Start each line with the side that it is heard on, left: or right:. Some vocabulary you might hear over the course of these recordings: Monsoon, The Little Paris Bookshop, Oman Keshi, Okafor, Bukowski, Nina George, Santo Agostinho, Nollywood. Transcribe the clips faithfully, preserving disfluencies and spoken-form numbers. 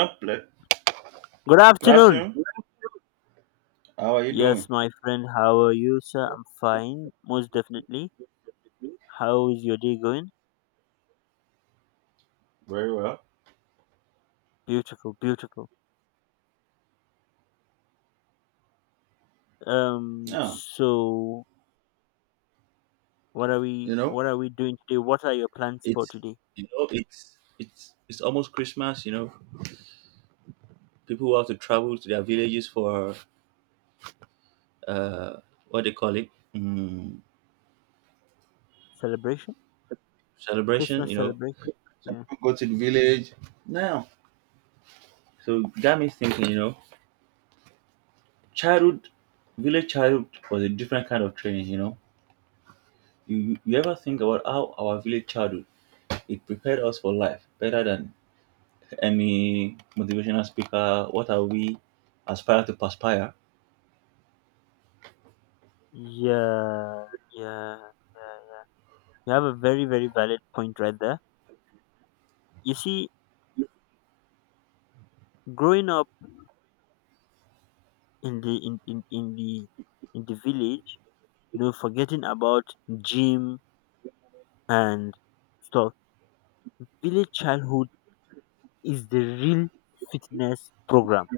right: Hello.
left: Good
right: Good
left: afternoon.
right: afternoon. How are you doing?
left: Yes, my friend, how are you, sir? I'm fine, most definitely. How is your day going?
right: Very well.
left: Beautiful, beautiful. Um,
right: Yeah.
left: so what are we
right: You know,
left: what are we doing today? What are your plans for
right: it's
left: today?
right: you know it's it's it's almost Christmas, you know, people who have to travel to their villages for uh what they call it, mm,
left: Celebration?
right: celebration,
left: Christmas
right: you know,
left: celebration?
right: some
left: Yeah.
right: people go to the village. Now, so it got me thinking, you know, childhood, village childhood was a different kind of training, you know, you you ever think about how our village childhood, it prepared us for life better than any motivational speaker. What are we aspire to perspire?
left: Yeah, yeah, yeah. You have a very, very valid point right there. You see, growing up in the in, in, in the in the village, you know, forgetting about gym and stuff, village childhood is the real fitness program.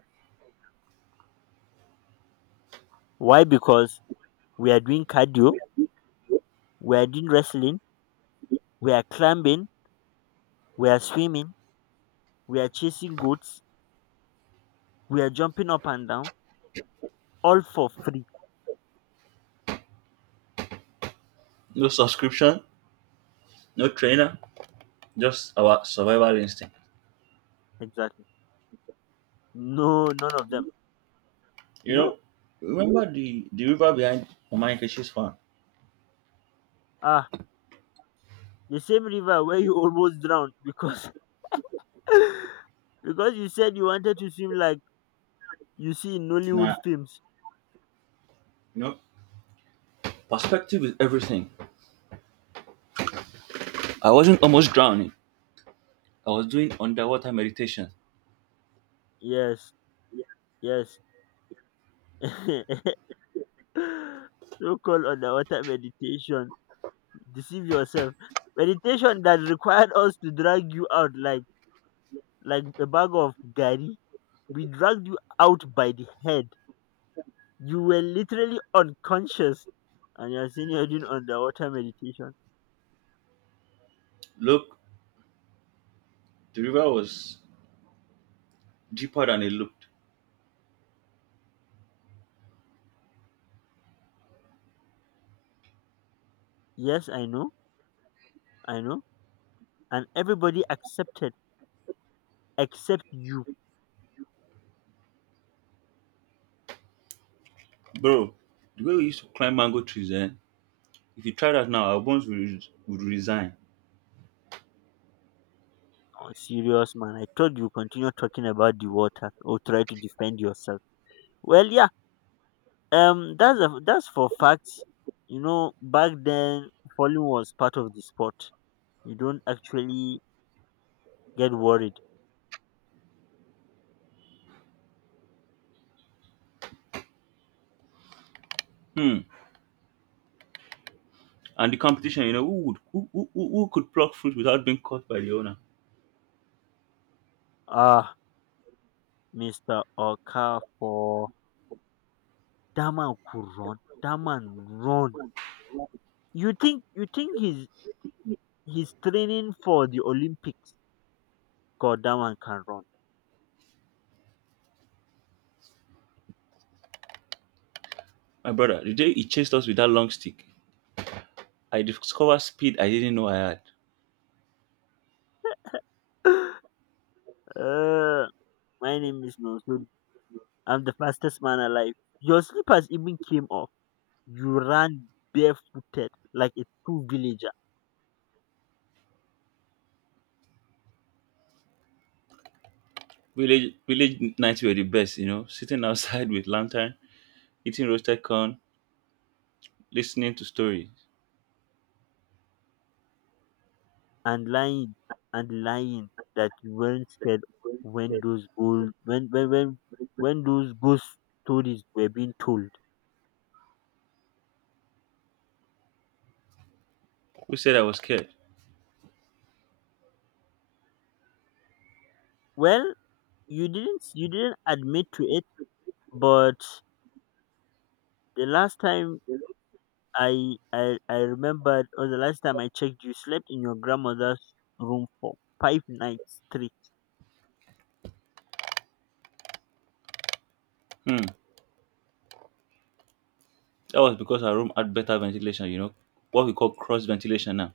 left: Why? Because we are doing cardio, we are doing wrestling, we are climbing, we are swimming, we are chasing goats, we are jumping up and down, all for free.
right: No subscription, no trainer, just our survival instinct.
left: Exactly. No, none of them. You
right: You
left: know,
right: know, remember the, the river behind Oman Keshi's farm?
left: ah, the same river where you almost drowned because because you said you wanted to swim like you see in Nollywood
right: Nah,
left: films.
right: you know, perspective is everything. I wasn't almost drowning. I was doing underwater meditation.
left: Yes, yes. so called underwater meditation, deceive yourself. Meditation that required us to drag you out like like a bag of gari. We dragged you out by the head. You were literally unconscious, and you're saying you're doing underwater meditation.
right: Look, the river was deeper than it looked.
left: Yes, I know, I know, and everybody accepted except you.
right: Bro, the way we used to climb mango trees, then if you try that now, our bones would, would resign.
left: Oh, serious man, I told you continue talking about the water or try to defend yourself. Well, yeah, um, that's a, that's for facts. You know, back then falling was part of the sport. You don't actually get worried.
right: Hmm. And the competition, you know, who would who, who, who who could pluck fruit without being caught by the owner?
left: Ah, mister Okafor, that man could run. That man run. You think you think he's he's training for the Olympics? God, that man can run.
right: My brother, the day he chased us with that long stick, I discovered speed I didn't know I had.
left: uh, my name is Monsoon. I'm the fastest man alive. Your slippers even came off. You ran barefooted like a true villager.
right: Village village nights were the best, you know, sitting outside with lantern, eating roasted corn, listening to stories.
left: and lying and lying that you weren't scared when those bold when when when, when those ghost stories were being told.
right: Who said I was scared?
left: Well, you didn't you didn't admit to it, but the last time I I, I remembered, or the last time I checked, you slept in your grandmother's room for five nights straight.
right: Hmm. That was because our room had better ventilation, you know, what we call cross ventilation now.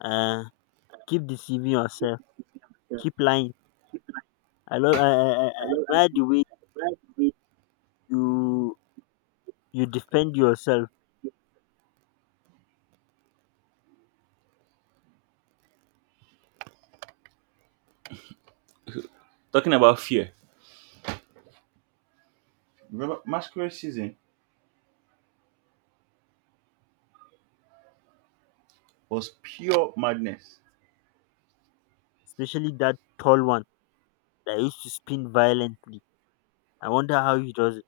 left: Uh keep deceiving yourself. Keep lying. I love I, I, I I admire the way you you defend yourself,
right: Talking about fear. Remember, masquerade season was pure madness.
left: especially that tall one that used to spin violently. I wonder how he does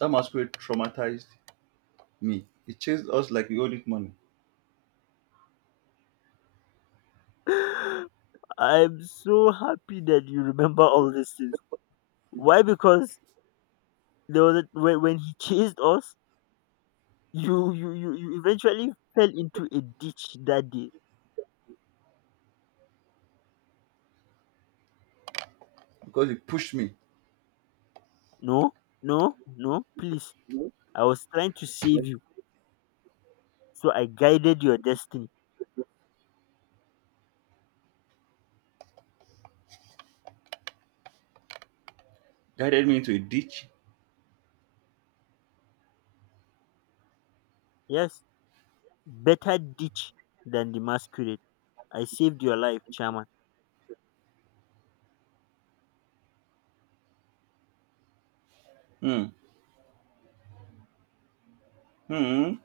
right: That masquerade traumatized me. It chased us like we owed it money.
left: it. I'm so happy that you remember all these things. Why? Because there was a, when, when he chased us, you, you you you eventually fell into a ditch that day.
right: Because he pushed me,
left: No, no, no, please. I was trying to save you, so I guided your destiny.
right: guided me into a ditch.
left: Yes, better ditch than the masquerade. I saved your life, Chairman.
right: Hmm. Hmm.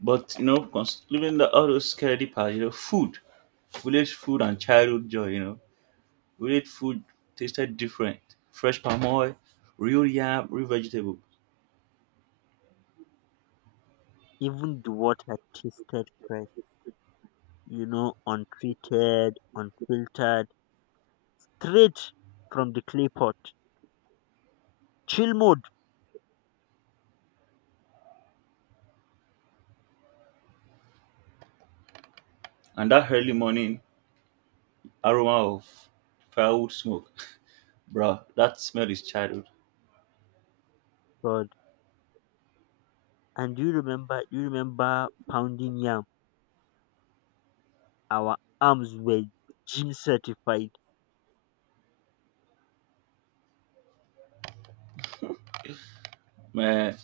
right: But you know, cons- leaving the all those security parts, you know, food, village food and childhood joy, you know. Village food tasted different. Fresh palm oil, real yam, real vegetable.
left: Even the water tasted fresh, you know, untreated, unfiltered, straight from the clay pot. Chill mode.
right: And that early morning aroma of firewood smoke. Bro, that smell is childhood.
left: But and do you remember do you remember pounding yam? Our arms were gym certified.
right: Man,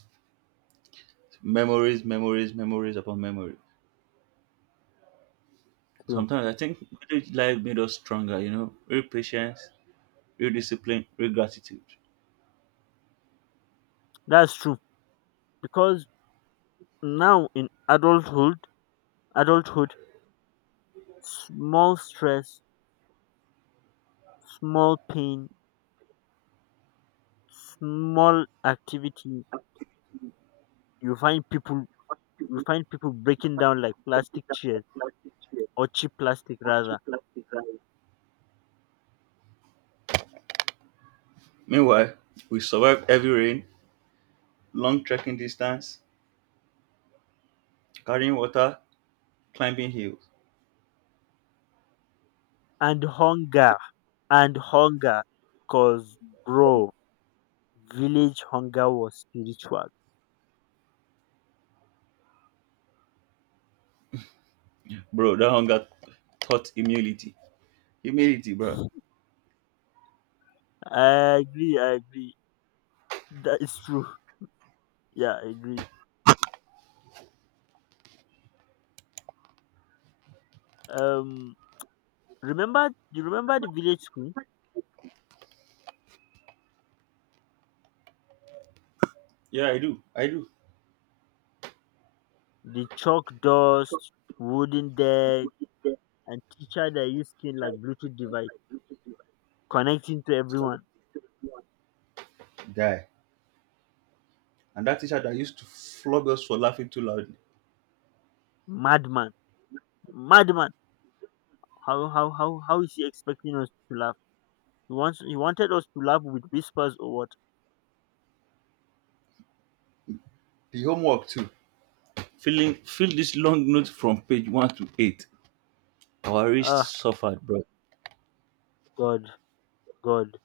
right: memories, memories, memories upon memory.
left: So
right: Sometimes I think village life made us stronger, you know, real patience, real discipline, real gratitude.
left: that's true. Because now in adulthood adulthood, small stress, small pain, small activity, you find people you find people breaking down like plastic chairs, or cheap plastic rather.
right: Meanwhile, we survived heavy rain, long trekking distance, carrying water, climbing hills.
left: And hunger and hunger. Cause bro, village hunger was spiritual.
right: Bro, that hunger taught humility. Humility, bro.
left: I agree, I agree. That is true. Yeah, I agree. Um remember, you remember the village school?
right: Yeah, I do. I do.
left: The chalk dust, wooden deck, and teacher that used skin like Bluetooth device connecting to everyone.
right: Guy. And that teacher that used to flog us for laughing too loudly.
left: Madman. Madman. How how how how is he expecting us to laugh? He wants he wanted us to laugh with whispers or what?
right: The homework too. Filling fill this long note from page one to eight. Our wrist
left: Ah
right: suffered, bro.
left: God, God.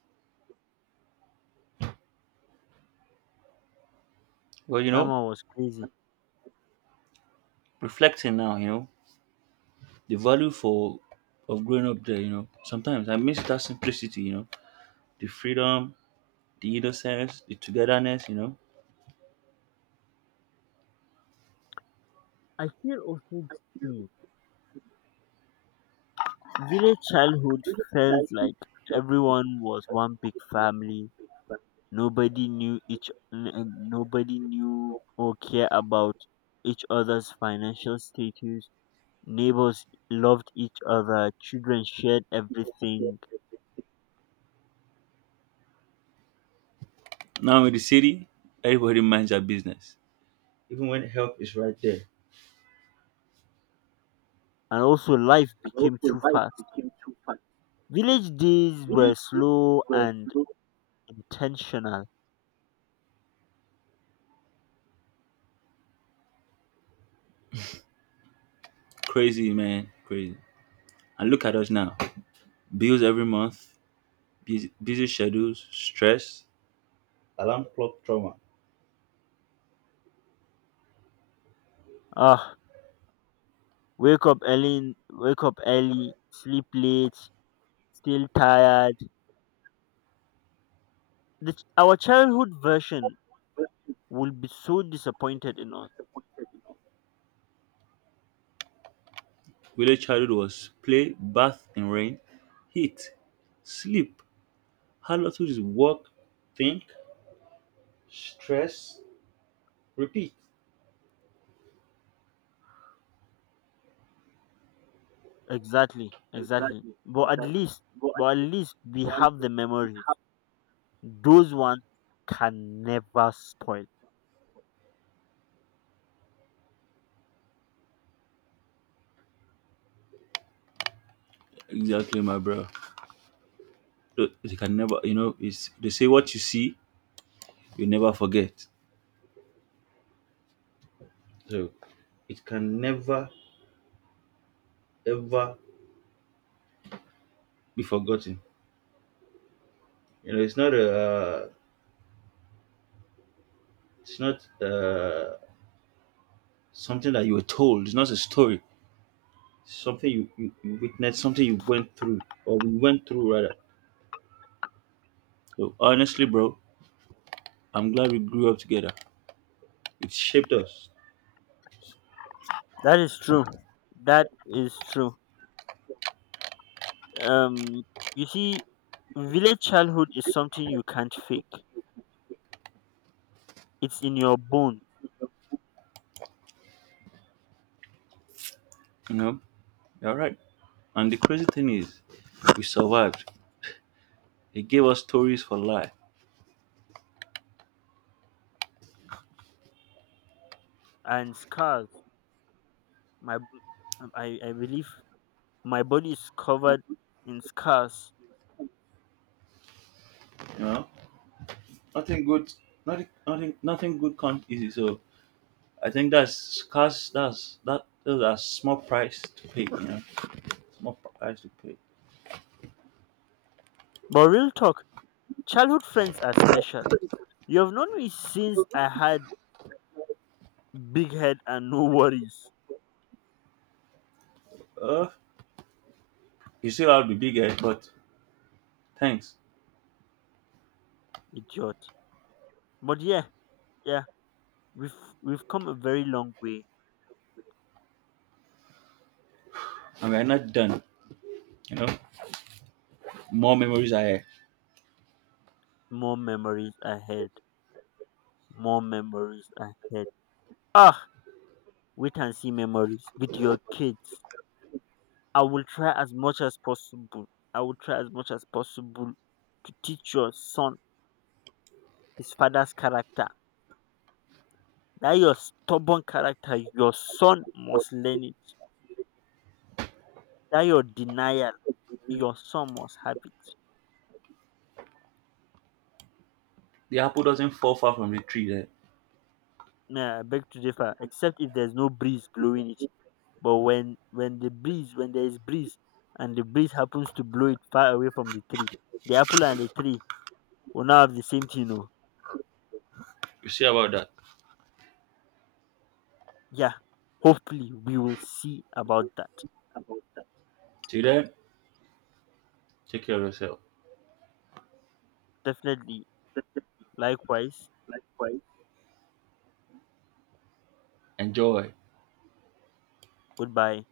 right: Well, you know,
left: Mama was crazy.
right: reflecting now, you know, the value for of growing up there, you know. Sometimes I miss that simplicity, you know. The freedom, the innocence, the togetherness, you know.
left: I feel also guilty. Village childhood felt like everyone was one big family. Nobody knew each n- n- nobody knew or care about each other's financial status. Neighbors loved each other, children shared everything,
right: Now in the city, everybody minds their business. Even when help is right there.
left: and also life became too fast. Village days were slow and intentional.
right: Crazy, man. Crazy. And look at us now. Bills every month, busy, busy schedules, stress, alarm clock trauma.
left: Ah, wake up early, in- wake up early, sleep late, still tired. The, ch- our childhood version will be so disappointed in us.
right: Village childhood was play, bath in rain, heat, sleep. How hard to just work, think, stress, repeat.
left: Exactly, exactly. But at least, but at least we have the memories. Those ones can never spoil.
right: Exactly, my bro. They can never, you know, it's, they say what you see, you never forget. So it can never ever be forgotten. You know, it's not a, uh, it's not uh, something that you were told. It's not a story. It's something you, you, you witnessed, something you went through, or we went through rather. So honestly, bro, I'm glad we grew up together. It shaped us.
left: That is true. That is true. Um, you see, village childhood is something you can't fake. It's in your bone
right: You know, you're right. And the crazy thing is, we survived. It gave us stories for life.
left: and scars. My, b- um, I, I believe my body is covered in scars.
right: You know, nothing good, nothing, nothing, nothing good comes easy. So I think that's cost. That's that is a small price to pay, you know. Small price to pay.
left: But real talk, childhood friends are special. You have known me since I had big head and no worries,
right: Uh you still have the big head, but thanks.
left: idiot. But yeah, yeah, we've we've come a very long way.
right: And we're not done. You know, more memories are here.
left: More memories ahead. More memories ahead. Ah, wait and see memories with your kids. I will try as much as possible. I will try as much as possible to teach your son his father's character. That your stubborn character, your son must learn it. That your denial, your son must have it.
right: The apple doesn't fall far from the tree there.
left: Nah, I beg to differ, except if there's no breeze blowing it. But when when the breeze when there is breeze and the breeze happens to blow it far away from the tree, the apple and the tree will now have the same thing. Oh.
right: You see about that.
left: Yeah. Hopefully we will see about that.
right: Till then, take care of yourself.
left: Definitely. Likewise.
right: Enjoy.
left: Goodbye.